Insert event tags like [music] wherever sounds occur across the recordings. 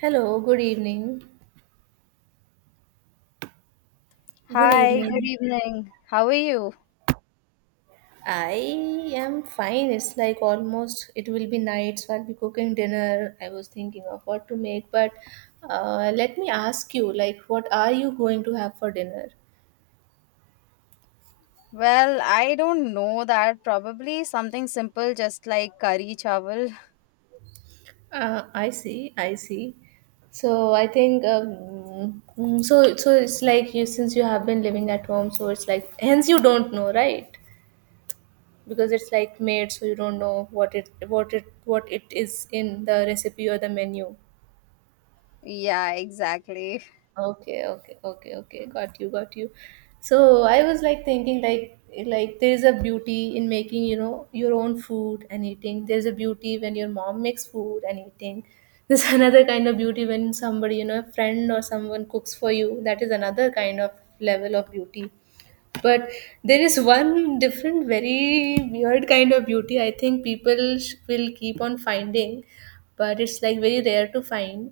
Hello, good evening. Good Hi, good evening. evening. How are you? I am fine. It's like almost it will be night, so I'll be cooking dinner. I was thinking of what to make, but let me ask you, like, what are you going to have for dinner? Well, I don't know that. Probably something simple, just like curry chawal. [laughs] I see, I see. So I think So it's like you since you have been living at home, so it's like hence you don't know, right? Because it's like made, so you don't know what it what it is in the recipe or the menu. Yeah, exactly. Okay, okay, okay, okay. Got you, got you. So I was like thinking like there's a beauty in making, you know, your own food and eating. There's a beauty when your mom makes food and eating. There's [laughs] another kind of beauty when somebody, you know, a friend or someone cooks for you. That is another kind of level of beauty. But there is one different, very weird kind of beauty I think people will keep on finding, but it's like very rare to find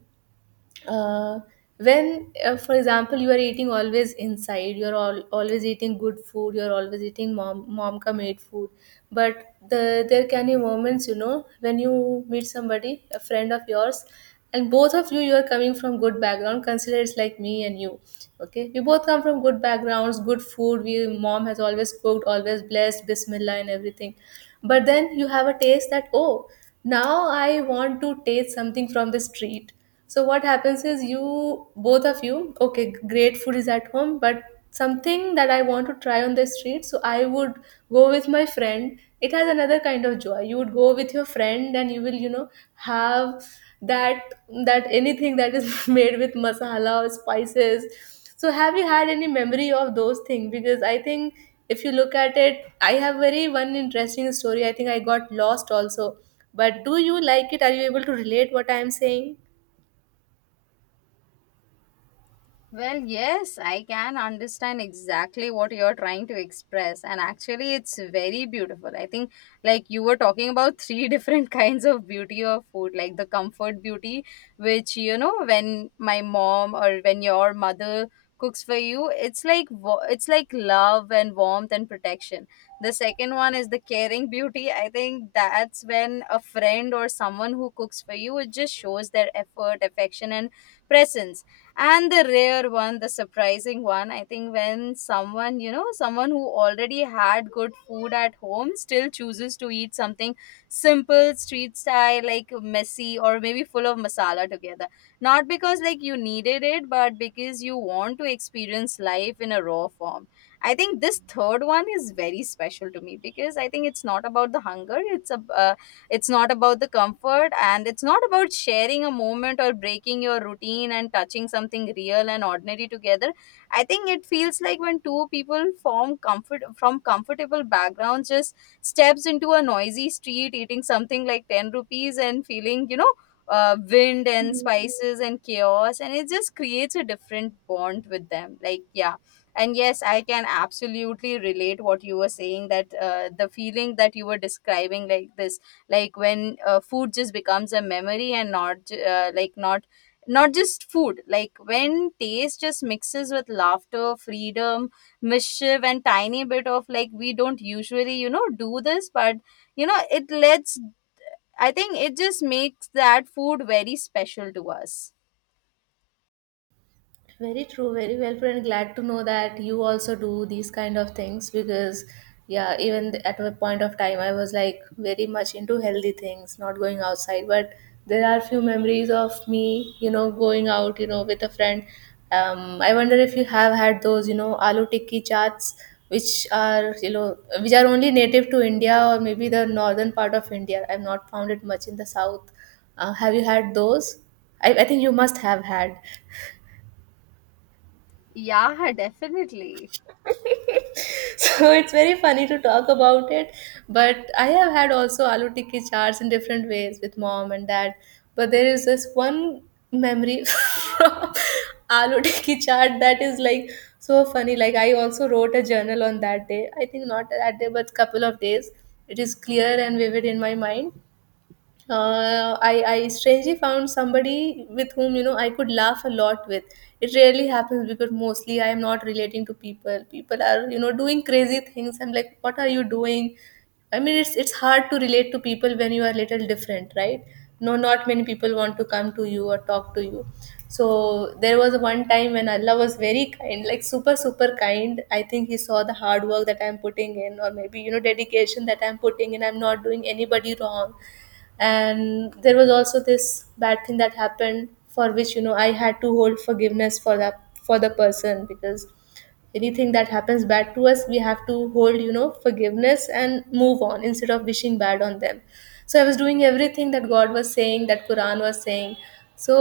uh, when for example you are eating always inside always eating good food, you're always eating mom ka made food, but there can be moments, you know, when you meet somebody, a friend of yours, and both of you, you are coming from good background, consider it's like me and you. Okay, we both come from good backgrounds, good food, we mom has always cooked, always blessed bismillah and everything, but then you have a taste that, oh, now I want to taste something from the street. So what happens is you okay, great food is at home, but something that I want to try on the street, so I would go with my friend. It has another kind of joy. You would go with your friend and you will, you know, have that anything that is [laughs] made with masala or spices. So have you had any memory of those things? Because I think if you look at it, I have very one interesting story. I think I got lost also. But do you like it? Are you able to relate what I am saying? Well, yes, I can understand exactly what you're trying to express. And actually, it's very beautiful. I think, like, you were talking about three [laughs] different kinds of beauty of food, like the comfort beauty, which, you know, when my mom or when your mother cooks for you, it's like, it's like love and warmth and protection. The second one is the caring beauty. I think that's when a friend or someone who cooks for you, it just shows their effort, affection, and presence. And the rare one, the surprising one, I think when someone, you know, someone who already had good food at home still chooses to eat something simple, street style, like messy or maybe full of masala together, not because like you needed it, but because you want to experience life in a raw form. I think this third one is very special to me because I think it's not about the hunger. It's a, it's not about the comfort, and it's not about sharing a moment or breaking your routine and touching something real and ordinary together. I think it feels like when two people form comfort from comfortable backgrounds just steps into a noisy street eating something like 10 rupees and feeling, you know, wind and spices and chaos, and it just creates a different bond with them. Like, yeah. And yes, I can absolutely relate what you were saying, that the feeling that you were describing, like this, like when food just becomes a memory and not like not, not just food, like when taste just mixes with laughter, freedom, mischief, and tiny bit of, like, we don't usually, you know, do this. But you know, it lets, I think it just makes that food very special to us. Very true, very well put, and glad to know that you also do these kind of things because, yeah, even at a point of time, I was like very much into healthy things, not going outside. But there are few memories of me, you know, going out, you know, with a friend. I wonder if you have had those, you know, aloo tikki chaats, which are, you know, which are only native to India or maybe the northern part of India. I've not found it much in the south. Have you had those? I think you must have had. Yeah, definitely. [laughs] So it's very funny to talk about it, but I have had also aloo tikki charts in different ways with mom and dad, but there is this one memory [laughs] from aloo tikki chart that is like so funny. Like, I also wrote a journal on that day. I think not that day but couple of days. It is clear and vivid in my mind. I strangely found somebody with whom, you know, I could laugh a lot with. It rarely happens because mostly I am not relating to people. People are, you know, doing crazy things. I'm like, what are you doing? I mean, it's hard to relate to people when you are little different, right? No, not many people want to come to you or talk to you. So there was one time when Allah was very kind, like super kind. I think He saw the hard work that I'm putting in, or maybe, you know, dedication that I'm putting in. I'm not doing anybody wrong, and there was also this bad thing that happened, for which, you know, I had to hold forgiveness for that, for the person, because anything that happens bad to us, we have to hold, you know, forgiveness and move on instead of wishing bad on them. So I was doing everything that God was saying, that Quran was saying. So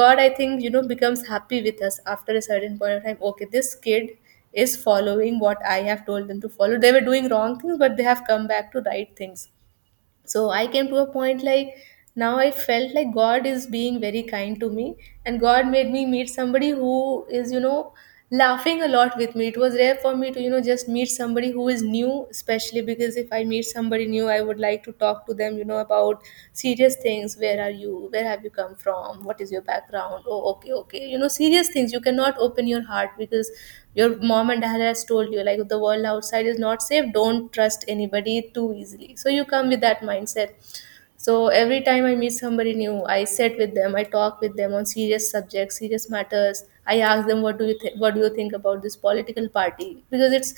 God, I think, you know, becomes happy with us after a certain point of time. Okay, this kid is following what I have told them to follow. They were doing wrong things but they have come back to right things. So I came to a point like now I felt like God is being very kind to me, and God made me meet somebody who is, you know, laughing a lot with me. It was rare for me to, you know, just meet somebody who is new, especially because if I meet somebody new, I would like to talk to them, you know, about serious things. Where are you, where have you come from, what is your background? Oh, okay, okay, you know, serious things. You cannot open your heart because your mom and dad has told you, like, the world outside is not safe, don't trust anybody too easily, so you come with that mindset. So every time I meet somebody new, I sit with them, I talk with them on serious subjects, serious matters. I ask them, "What do you think? What do you think about this political party?" Because it's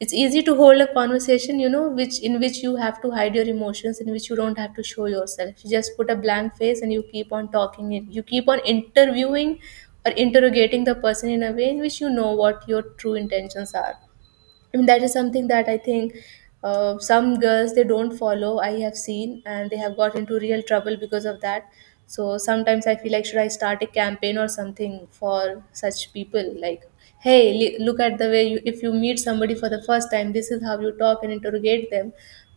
it's easy to hold a conversation, you know, which in which you have to hide your emotions, in which you don't have to show yourself. You just put a blank face and you keep on talking. You keep on interviewing or interrogating the person in a way in which you know what your true intentions are. And that is something that I think some girls they don't follow, I have seen, and they have got into real trouble because of that. So sometimes I feel like should I start a campaign or something for such people, like, hey, look at the way you, if you meet somebody for the first time, this is how you talk and interrogate them,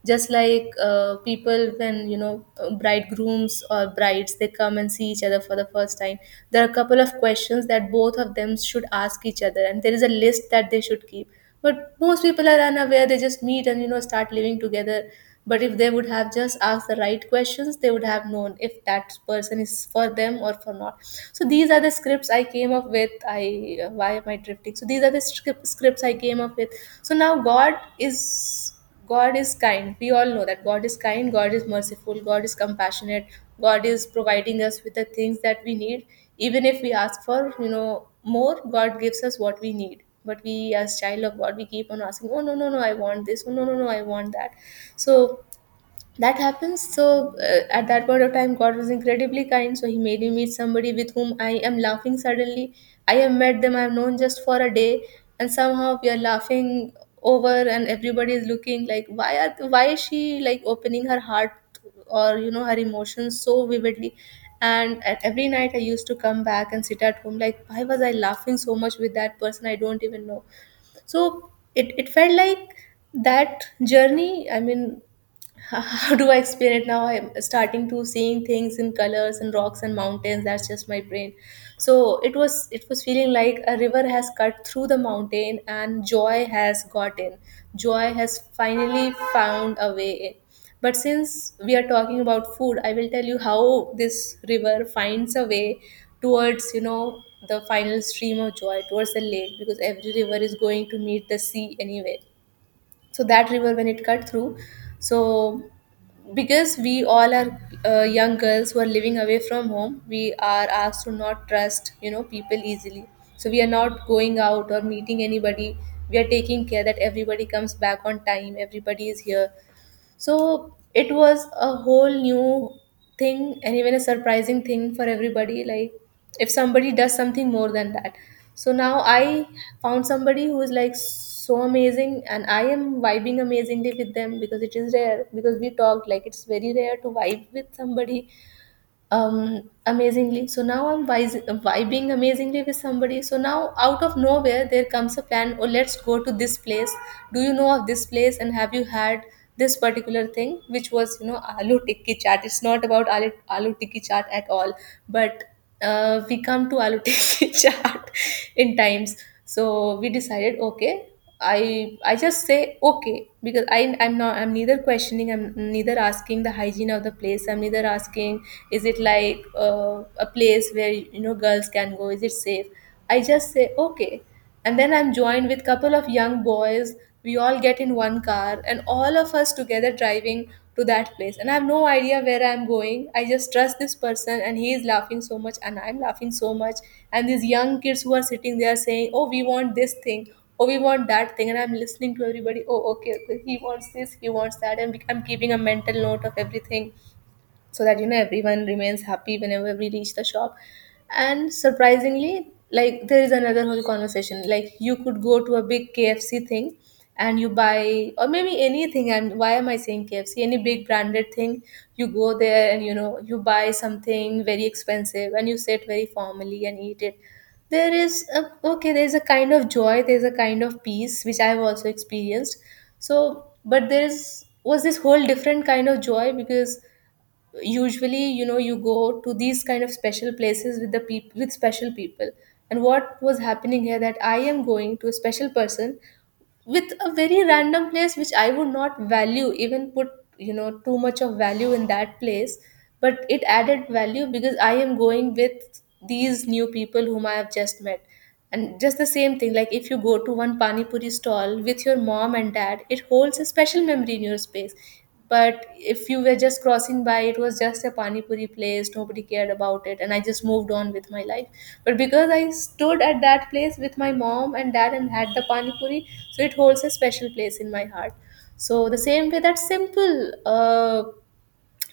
just like people when, you know, bridegrooms or brides they come and see each other for the first time. There are a couple of questions that both of them should ask each other and there is a list that they should keep, but most people are unaware, they just meet and, you know, start living together. But if they would have just asked the right questions, they would have known if that person is for them or for not. So these are the scripts I came up with. I why am I drifting? So these are the scripts I came up with. So now is God is kind. We all know that God is kind, God is merciful, God is compassionate, God is providing us with the things that we need. Even if we ask for, you know, more, God gives us what we need. But we as child of God, we keep on asking, oh no, no, no, I want this, oh no, no, no, I want that. So that happens. So at that point of time God was incredibly kind, so he made me meet somebody with whom I am laughing suddenly. I have met them, I have known just for a day, and somehow we are laughing over, and everybody is looking like, why is she like opening her heart, or, you know, her emotions so vividly. And at every night I used to come back and sit at home like, why was I laughing so much with that person, I don't even know. So it felt like that journey, I mean, [laughs] how do I explain it? Now I'm starting to seeing things in colors and rocks and mountains, that's just my brain. So it was feeling like a river has cut through the mountain and joy has got in. Joy has finally found a way in. But since we are talking about food, I will tell you how this river finds a way towards, you know, the final stream of joy, towards the lake, because every river is going to meet the sea anyway. So that river, when it cut through, so because we all are young girls who are living away from home, we are asked to not trust, you know, people easily, so we are not going out or meeting anybody. We are taking care that everybody comes back on time, everybody is here. So it was a whole new thing and even a surprising thing for everybody, like, if somebody does something more than that. So now I found somebody who is like so amazing and I am vibing amazingly with them, because it is rare, because we talked, like, it's very rare to vibe with somebody, amazingly. So now I'm vibing amazingly with Somebody, so now out of nowhere there comes a plan. Oh, let's go to this place. Do you know of this place, and have you had this particular thing which was, you know, aloo tikki chaat? It's not about aloo tikki chaat at all, but we come to aloo [laughs] tikki chaat in times. So we decided okay. I just say okay because I'm neither questioning, I'm neither asking the hygiene of the place, I'm neither asking is it like a place where, you know, girls can go, is it safe. I just say okay. And then I'm joined with couple of young boys. We all get in one car and all of us together driving to that place, and I have no idea where I'm going. I just trust this person, and he is laughing so much and I'm laughing so much. And these young kids who are sitting there saying, oh, we want this thing, oh, we want that thing, and I'm listening to everybody. Oh, okay, he wants this, he wants that, and I'm keeping a mental note of everything so that, you know, everyone remains happy whenever we reach the shop. And surprisingly, like, there is another whole conversation, like, you could go to a big KFC thing and you buy or maybe anything. And why am I saying KFC? Any big branded thing. You go there and, you know, you buy something very expensive and you sit very formally and eat it. Okay, there's a kind of joy, there's a kind of peace which I've also experienced. But there is was this whole different kind of joy, because usually, you know, you go to these kind of special places with the with special people. And what was happening here, that I am going to a special person with a very random place which I would not value, even put, you know, too much of value in that place. But it added value because I am going with these new people whom I have just met. And just the same thing, like if you go to one pani puri stall with your mom and dad, it holds a special memory in your space. But if you were just crossing by, it was just a pani puri place. Nobody cared about it, and I just moved on with my life. But because I stood at that place with my mom and dad and had the pani puri, so it holds a special place in my heart. So the same way, that simple uh,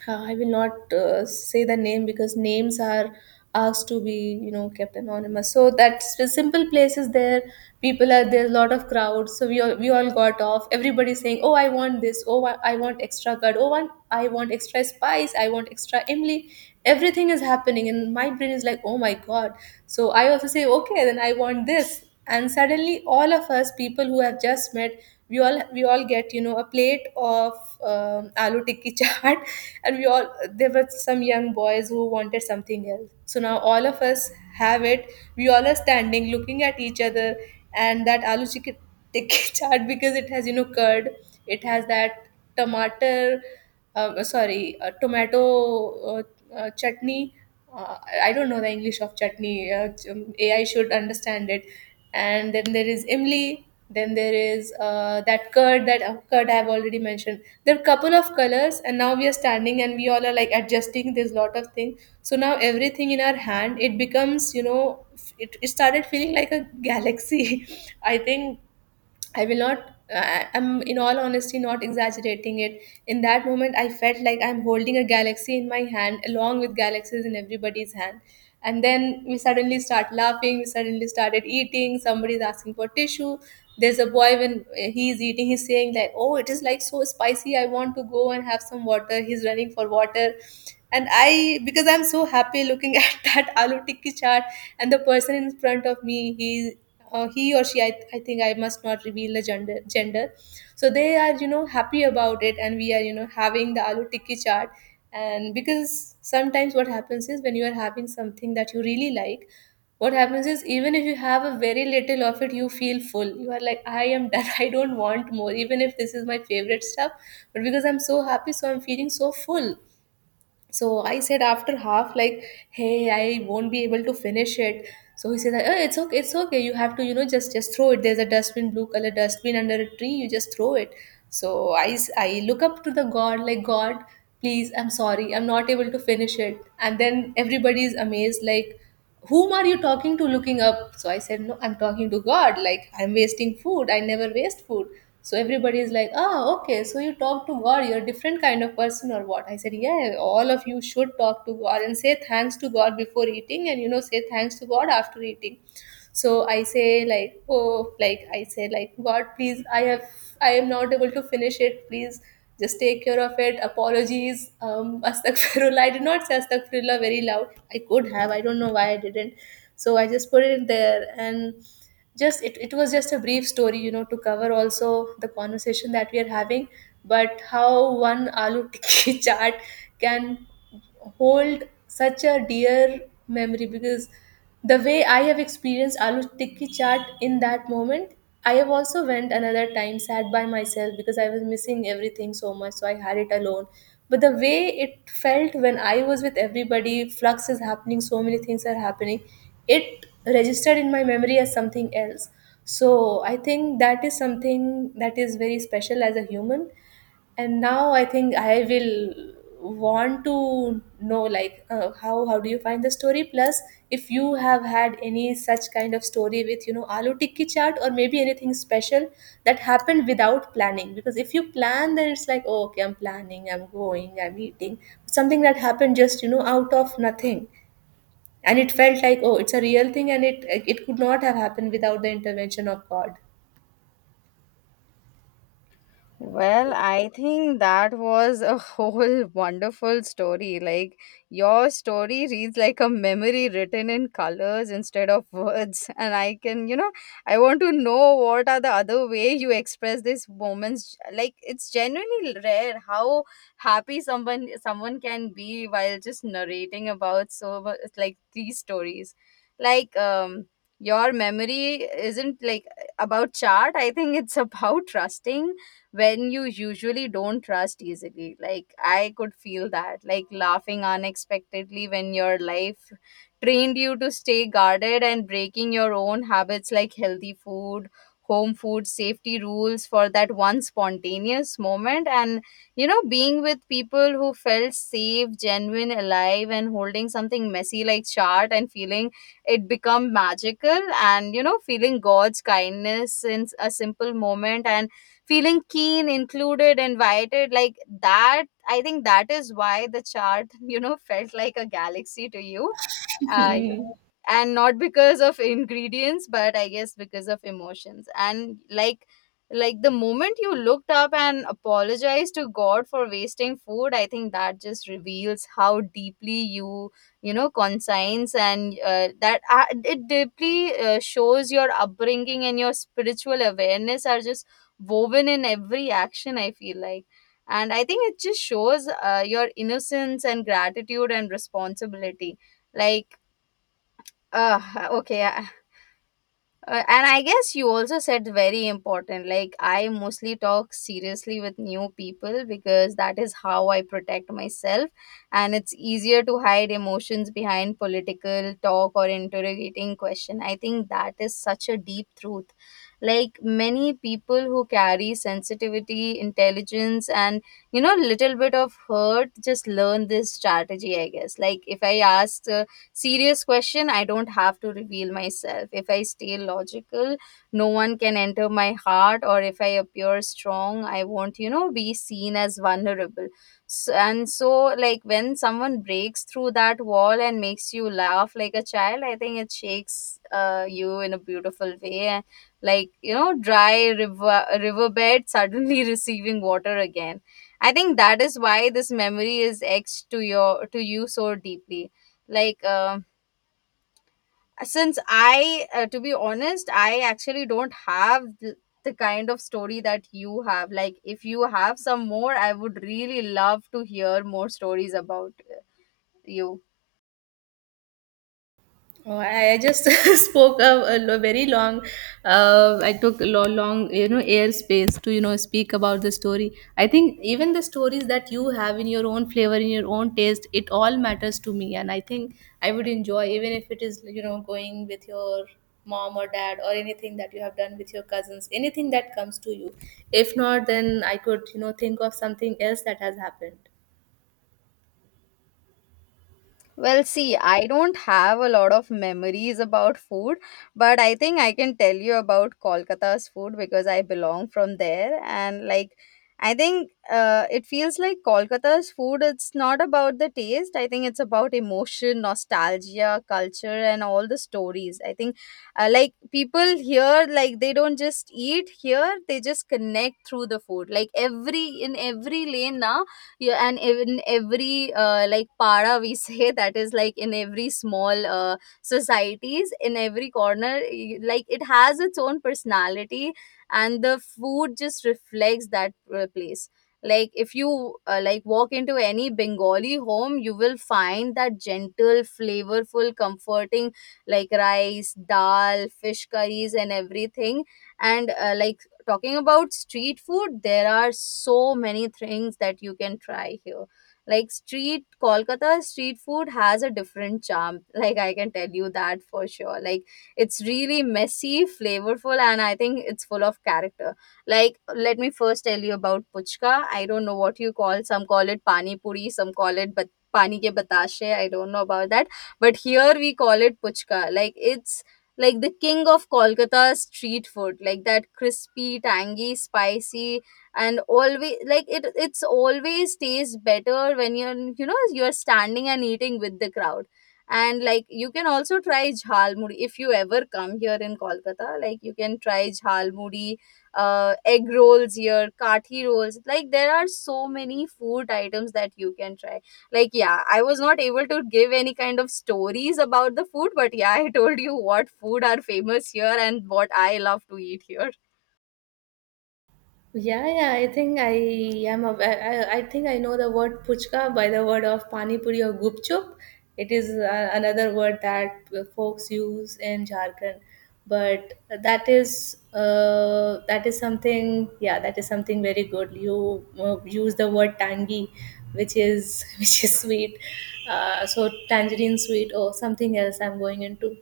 uh, I will not say the name, because names are asked to be, you know, kept anonymous. So that simple places there. People are there. A lot of crowds. So we all got off. Everybody saying, "Oh, I want this. Oh, I want extra curd. Oh, want I want extra spice. I want extra imli." Everything is happening, and my brain is like, "Oh my god!" So I also say, "Okay, then I want this." And suddenly, all of us people who have just met, we all get, you know, a plate of aloo tikki [laughs] chaat. And we all, there were some young boys who wanted something else, so now all of us have it. We all are standing, looking at each other, and that aloo chicken tikki [laughs] chaat, because it has, you know, curd, it has that tomato, sorry tomato uh, chutney. uh, I don't know the English of chutney. AI should understand it. And then there is imli. Then there is that curd, that curd I have already mentioned. There are couple of colors, and now we are standing and we all are like adjusting this lot of things. So now everything in our hand, it becomes, you know, it started feeling like a galaxy. [laughs] I think I will not, I'm in all honesty not exaggerating it. In that moment, I felt like I'm holding a galaxy in my hand along with galaxies in everybody's hand. And then we suddenly start laughing, we suddenly started eating, somebody's asking for tissue. There's a boy, when he's eating, he's saying that, oh, it is like so spicy, I want to go and have some water. He's running for water, and I, because I'm so happy looking [laughs] at that aloo tikki chart. And the person in front of me, he, he or she, I think I must not reveal the gender. So they are, you know, happy about it, and we are, you know, having the aloo tikki chart. And because sometimes what happens is, when you are having something that you really like, what happens is, even if you have a very little of it, you feel full. You are like, I am done, [laughs] I don't want more, even if this is my favorite stuff. But because I'm so happy, so I'm feeling so full. So I said after half, like, hey, I won't be able to finish it. So he said, oh, it's okay, it's okay. You have to, you know, just throw it. There's a dustbin, blue color dustbin under a tree. You just throw it. So I, I look up to the God, like, God, please, I'm sorry, I'm not able to finish it. And then everybody is amazed, like, whom are you talking to, looking up? So I said, no, I'm talking to God, like I'm wasting food, I never waste food. So everybody is like, oh okay, so you talk to God, you're a different kind of person or what? I said, yeah, all of you should talk to God and say thanks to God before eating, and, you know, say thanks to God after eating. So I say like, oh, like I say like, God, please, I have, I am not able to finish it, please, just take care of it, apologies. [laughs] Astaghfirullah. I did not say astaghfirullah very loud. I could have, I don't know why I didn't. So I just put it there. And just it was just a brief story, you know, to cover also the conversation that we are having. But how one aloo tikki [laughs] chaat can hold such a dear memory, because the way I have experienced aloo tikki chaat in that moment, I have also went another time, sat by myself, because I was missing everything so much, so I had it alone. But the way it felt when I was with everybody, flux is happening, so many things are happening, it registered in my memory as something else. So I think that is something that is very special as a human. And now I think I will want to know like, how do you find the story? Plus, if you have had any such kind of story with, you know, aloo tikki chaat, or maybe anything special that happened without planning. Because if you plan, then it's like, oh, okay, I'm planning, I'm going, I'm eating. Something that happened just, you know, out of nothing, and it felt like, oh, it's a real thing, and it could not have happened without the intervention of God. Well, I think that was a [laughs] whole wonderful story. Like, your story reads like a memory written in colors instead of words. [laughs] And I can, you know, I want to know what are the other way you express these moments. Like, it's genuinely rare how happy someone can be while just narrating about like these stories. Like, your memory isn't like about chart. I think it's [laughs] about trusting when you usually don't trust easily. Like, I could feel that, like laughing unexpectedly when your life trained you to stay guarded and breaking your own habits like healthy food, home food, safety rules for that one spontaneous moment. And, you know, being with people who felt safe, genuine, alive, and holding something messy like chart and feeling it become magical, and, you know, feeling God's kindness in a simple moment and feeling keen, included, invited. Like that, I think that is why the chart, [laughs] you know, felt like a galaxy to you. Uh, [laughs] and not because of ingredients, but I guess because of emotions. And like the moment you looked up and apologized to God for wasting food, I think that just reveals how deeply you, you know, conscience, and that it deeply shows your upbringing and your spiritual awareness are just woven in every action, I feel like. And I think it just shows your innocence and gratitude and responsibility. Like, uh, okay. And I guess you also said very important. Like, I mostly talk seriously with new people because that is how I protect myself. And it's easier to hide emotions behind political talk or interrogating question. I think that is such a deep truth. Like, many people who carry sensitivity, intelligence, and, you know, little bit of hurt just learn this strategy, I guess. Like, if I ask, serious question, I don't have to reveal myself. If I stay logical, no one can enter my heart. Or if I appear strong, I won't, you know, be seen as vulnerable. So, and so, like, when someone breaks through that wall and makes you laugh like a child, I think it shakes you in a beautiful way. And, like, you know, dry river, riverbed suddenly [laughs] receiving water again. I think that is why this memory is etched to you so deeply. Like, since I to be honest, I actually don't have the kind of story that you have. Like, if you have some more, I would really love to hear more stories about you. Oh, I just [laughs] spoke a, very long. I took a long, you know, airspace to, you know, speak about the story. I think even the stories that you have in your own flavor, in your own taste, it all matters to me. And I think I would enjoy, even if it is, you know, going with your mom or dad, or anything that you have done with your cousins, anything that comes to you. If not, then I could, you know, think of something else that has happened. Well, see, I don't have a lot of memories about food, but I think I can tell you about Kolkata's food because I belong from there. And like, I think it feels like Kolkata's food, it's not about the taste. I think it's about emotion, nostalgia, culture, and all the stories. I think like people here, like they don't just eat here, they just connect through the food. Like every, in every lane now, yeah, and in every like para we say [laughs] that is like in every small societies, in every corner, like it has its own personality, and the food just reflects that place. Like if you like walk into any Bengali home, you will find that gentle, flavorful, comforting, like rice, dal, fish curries, and everything. And like talking about street food, there are so many things that you can try here. Like street Kolkata street food has a different charm. [laughs] Like I can tell you that for sure. Like it's really messy, flavorful, and I think it's full of character. Like let me first tell you about puchka. I don't know what you call. Some call it pani puri. Some call it but pani ke batashe. I don't know about that, but here we call it puchka. Like it's like the king of Kolkata street food, like that crispy, tangy, spicy, and always like it. It's always tastes better when you're, you know, you're standing and eating with the crowd. And like you can also try jhalmuri if you ever come here in Kolkata. Like you can try jhalmuri, egg rolls here, kathi rolls. Like there are so many food items that you can try. Like, yeah, I was not able to give any kind of stories about the food, but yeah, [laughs] I told you what food are famous here and what I love to eat here. Yeah, yeah, I think I am a, I, I think I know the word puchka by the word of pani puri or gupchup. It is another word that folks use in Jharkhand, but that is something, yeah, that is something very good. You use the word tangy, which is [laughs] which is sweet. So tangerine sweet, or something else I'm going into.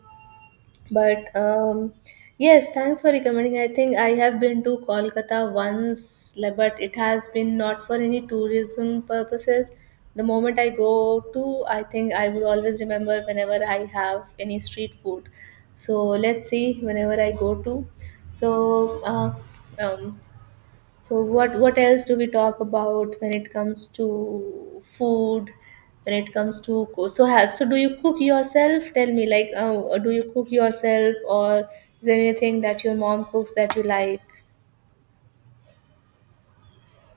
But yes, thanks for recommending. I think I have been to Kolkata once, like, but it has been not for any tourism purposes. The moment I go to, I think I would always remember whenever I have any street food. So let's see whenever I go to. So um, so what else do we talk about when it comes to food? When it comes to so have so, do you cook yourself? Tell me like, do you cook yourself, or is there anything that your mom cooks that you like?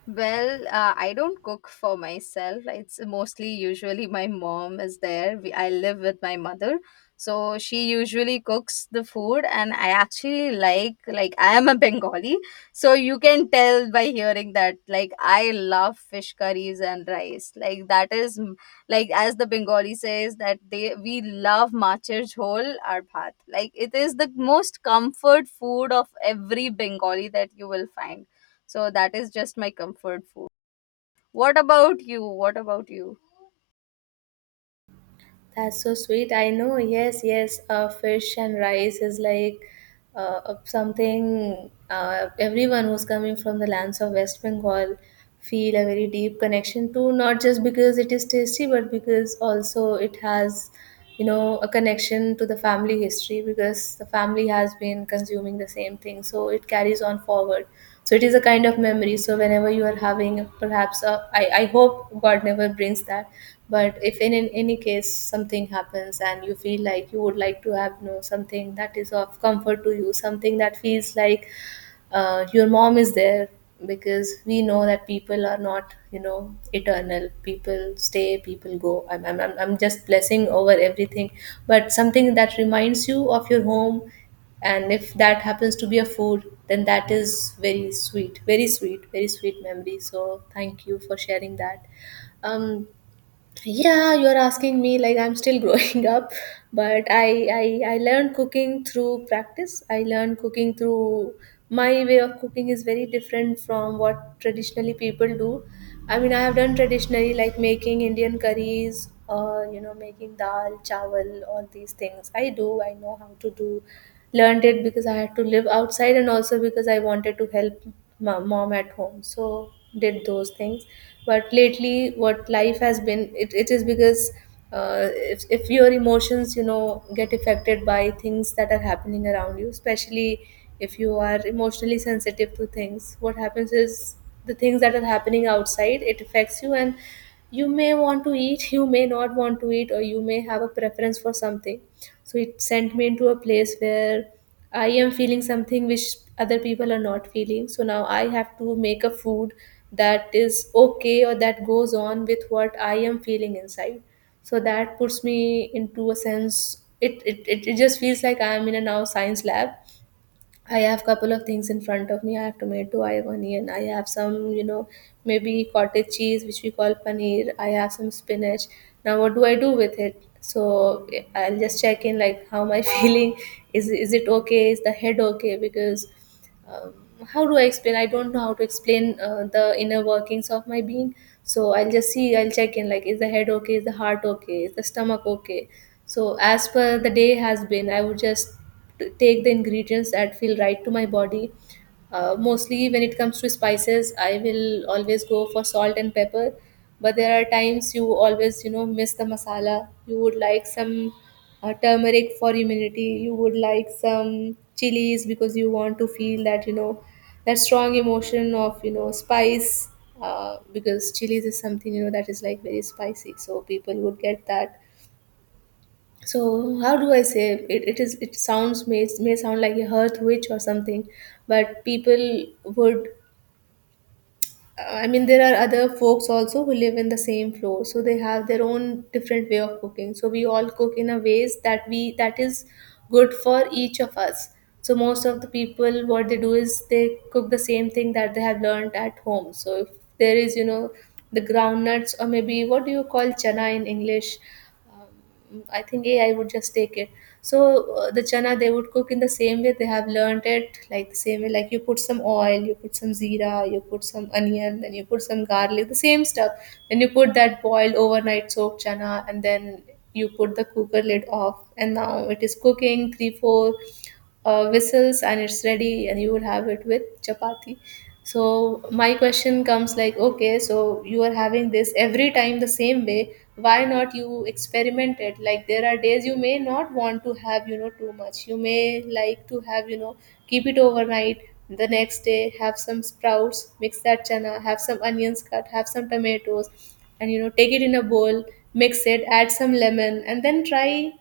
Well, I don't cook for myself. It's mostly usually my mom is there. I live with my mother. So she usually cooks the food. And I actually like I am a Bengali. So you can tell by hearing that like I love fish curries and rice. Like that is like as the Bengali says that they we love machar jhol or bhat. Like it is the most comfort food of every Bengali that you will find. So that is just my comfort food. What about you? What about you? That's so sweet. I know. Yes, yes. Fish and rice is like something everyone who's coming from the lands of West Bengal feel a very deep connection to. Not just because it is tasty, but because also it has you know a connection to the family history, because the family has been consuming the same thing, so it carries on forward. So it is a kind of memory. So whenever you are having perhaps a, I hope god never brings that, but if in any case something happens and you feel like you would like to have you know something that is of comfort to you, something that feels like your mom is there. Because we know that people are not you know eternal, people stay, people go. I'm just blessing over everything. But something that reminds you of your home, and if that happens to be a food, then that is very sweet, very sweet, very sweet memory. So thank you for sharing that. um yeah, you're asking me like I'm still [laughs] growing up. But I learned cooking through practice. I learned cooking through My way of cooking is very different from what traditionally people do. I mean, I have done traditionally like making Indian curries, or you know making dal chawal, all these things I do, I know how to do. Learned it because I had to live outside, and also because I wanted to help mom at home, so did those things. But lately what life has been, it is because if your emotions you know get affected by things that are happening around you, especially if you are emotionally sensitive to things, what happens is the things that are happening outside, it affects you. And you may want to eat, you may not want to eat, or you may have a preference for something. So it sent me into a place where I am feeling something which other people are not feeling. So now I have to make a food that is okay, or that goes on with what I am feeling inside. So that puts me into a sense, it just feels like I am in a now science lab. I have couple of things in front of me. I have tomato, I have onion, I have some, you know, maybe cottage cheese, which we call paneer. I have some spinach. Now, what do I do with it? So I'll just check in, like, how am I [laughs] feeling? Is it okay? Is the head okay? Because um, how do I explain? I don't know how to explain the inner workings of my being. So I'll just see, I'll check in like, is the head okay? Is the heart okay? Is the stomach okay? So as per the day has been, I would just take the ingredients that feel right to my body. Mostly when it comes to spices, I will always go for salt and pepper. But there are times you always, you know, miss the masala. You would like some turmeric for immunity, you would like some chilies because you want to feel that you know that strong emotion of you know spice. Because chilies is something you know that is like very spicy, so people would get that. So how do I say, it is, it sounds may sound like a hearth witch or something. But people would I mean, there are other folks also who live in the same floor, so they have their own different way of cooking. So we all cook in a ways that we that is good for each of us. So most of the people, what they do is they cook the same thing that they have learned at home. So if there is, you know, the groundnuts, or maybe what do you call chana in English? I think AI would just take it. So the chana they would cook in the same way they have learned it, like the same way, like you put some oil, you put some zira, you put some onion, then you put some garlic, the same stuff. Then you put that boiled overnight soaked chana, and then you put the cooker lid off, and now it is cooking three four whistles, and it's ready, and you will have it with chapati. So my question comes like, okay, so you are having this every time the same way, why not you experiment it? Like, there are days you may not want to have you know too much, you may like to have you know keep it overnight, the next day have some sprouts, mix that chana, have some onions cut, have some tomatoes, and you know take it in a bowl, mix it, add some lemon, and then try.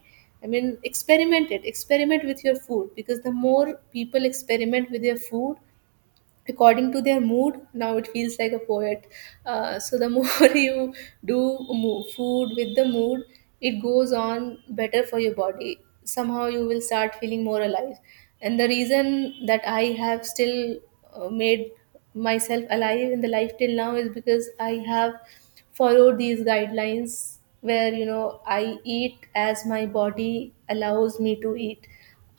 I mean, experiment it. Experiment with your food, because the more people experiment with their food, according to their mood, now it feels like a poet. So the more [laughs] you do food with the mood, it goes on better for your body, somehow you will start feeling more alive. And the reason that I have still made myself alive in the life till now is because I have followed these guidelines, where you know I eat as my body allows me to eat.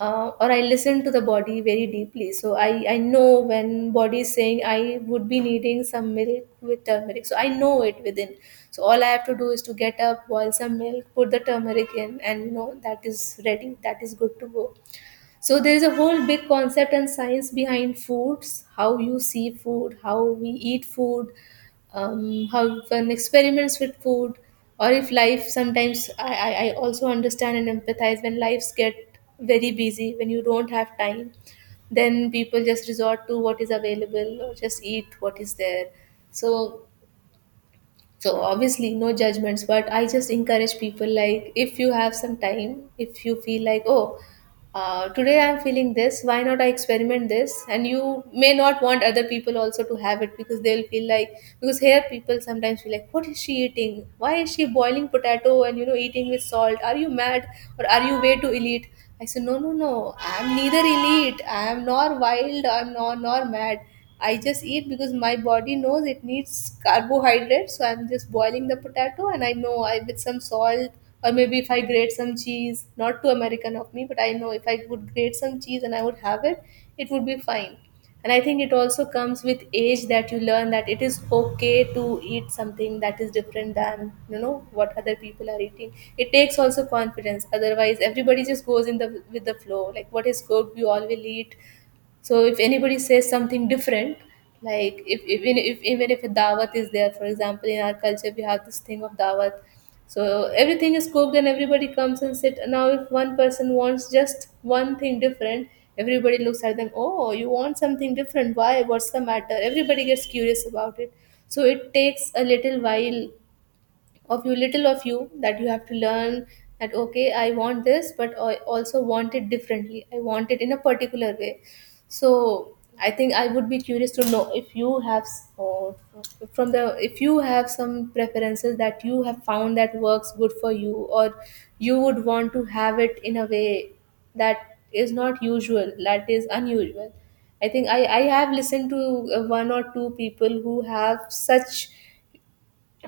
Or I listen to the body very deeply. So I know when body is saying I would be needing some milk with turmeric. So I know it within. So all I have to do is to get up, boil some milk, put the turmeric in, and you know that is ready. That is good to go. So there is a whole big concept and science behind foods, how you see food, how we eat food, how one experiments with food. Or if life sometimes, I also understand and empathize when lives get very busy, when you don't have time, then people just resort to what is available or just eat what is there. So so obviously no judgments, but I just encourage people like, if you have some time, if you feel like, oh, today I'm feeling this, why not I experiment this? And you may not want other people also to have it, because they'll feel like, because here people sometimes feel like, what is she eating, why is she boiling potato and you know eating with salt, are you mad, or are you way too elite? I said no, no, no, I'm neither elite, I'm nor wild, I'm nor nor mad. I just eat because my body knows it needs carbohydrates. So I'm just boiling the potato, and I know I with some salt, or maybe if I grate some cheese, not too American of me, but I know if I would grate some cheese and I would have it, it would be fine. And I think it also comes with age that you learn that it is okay to eat something that is different than you know what other people are eating. It takes also confidence. Otherwise, everybody just goes in the with the flow. Like what is good, we all will eat. So if anybody says something different, like if even if a dawat is there, for example, in our culture we have this thing of dawat, so everything is cooked and everybody comes and sit. Now if one person wants just one thing different, everybody looks at them, oh you want something different, why, what's the matter, everybody gets curious about it. So it takes a little while of you, little of you, that you have to learn that okay, I want this but I also want it differently, I want it in a particular way. So I think I would be curious to know if you have s- or from the, if you have some preferences that you have found that works good for you, or you would want to have it in a way that is not usual, that is unusual. I think I have listened to one or two people who have such,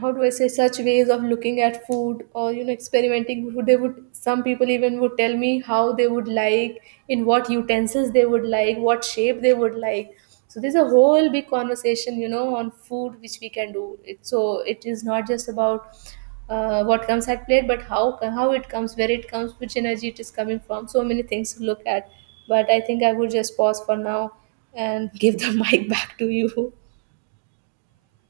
how do I say, such ways of looking at food, or you know experimenting with food. They would, some people even would tell me how they would like, in what utensils they would like, what shape they would like. So there's a whole big conversation, you know, on food which we can do. So it is not just about what comes at plate, but how it comes, where it comes, which energy it is coming from. So many things to look at. But I think I would just pause for now and give the [laughs] mic back to you.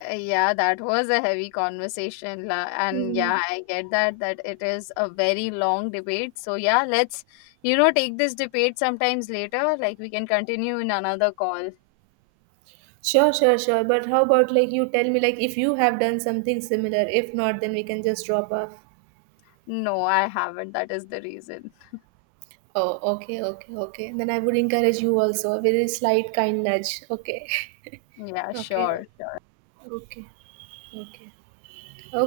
Yeah, that was a heavy conversation, and Hmm. yeah, I get that that it is a very long debate. So yeah, let's, you know, take this debate sometimes later. Like we can continue in another call. Sure, sure, sure. But how about like you tell me, like, if you have done something similar? If not, then we can just drop off. No, I haven't. That is the reason. Oh, okay, okay, okay. Then I would encourage you also, a very slight kind nudge. Okay, Yeah, [laughs] okay, sure. okay, okay, okay.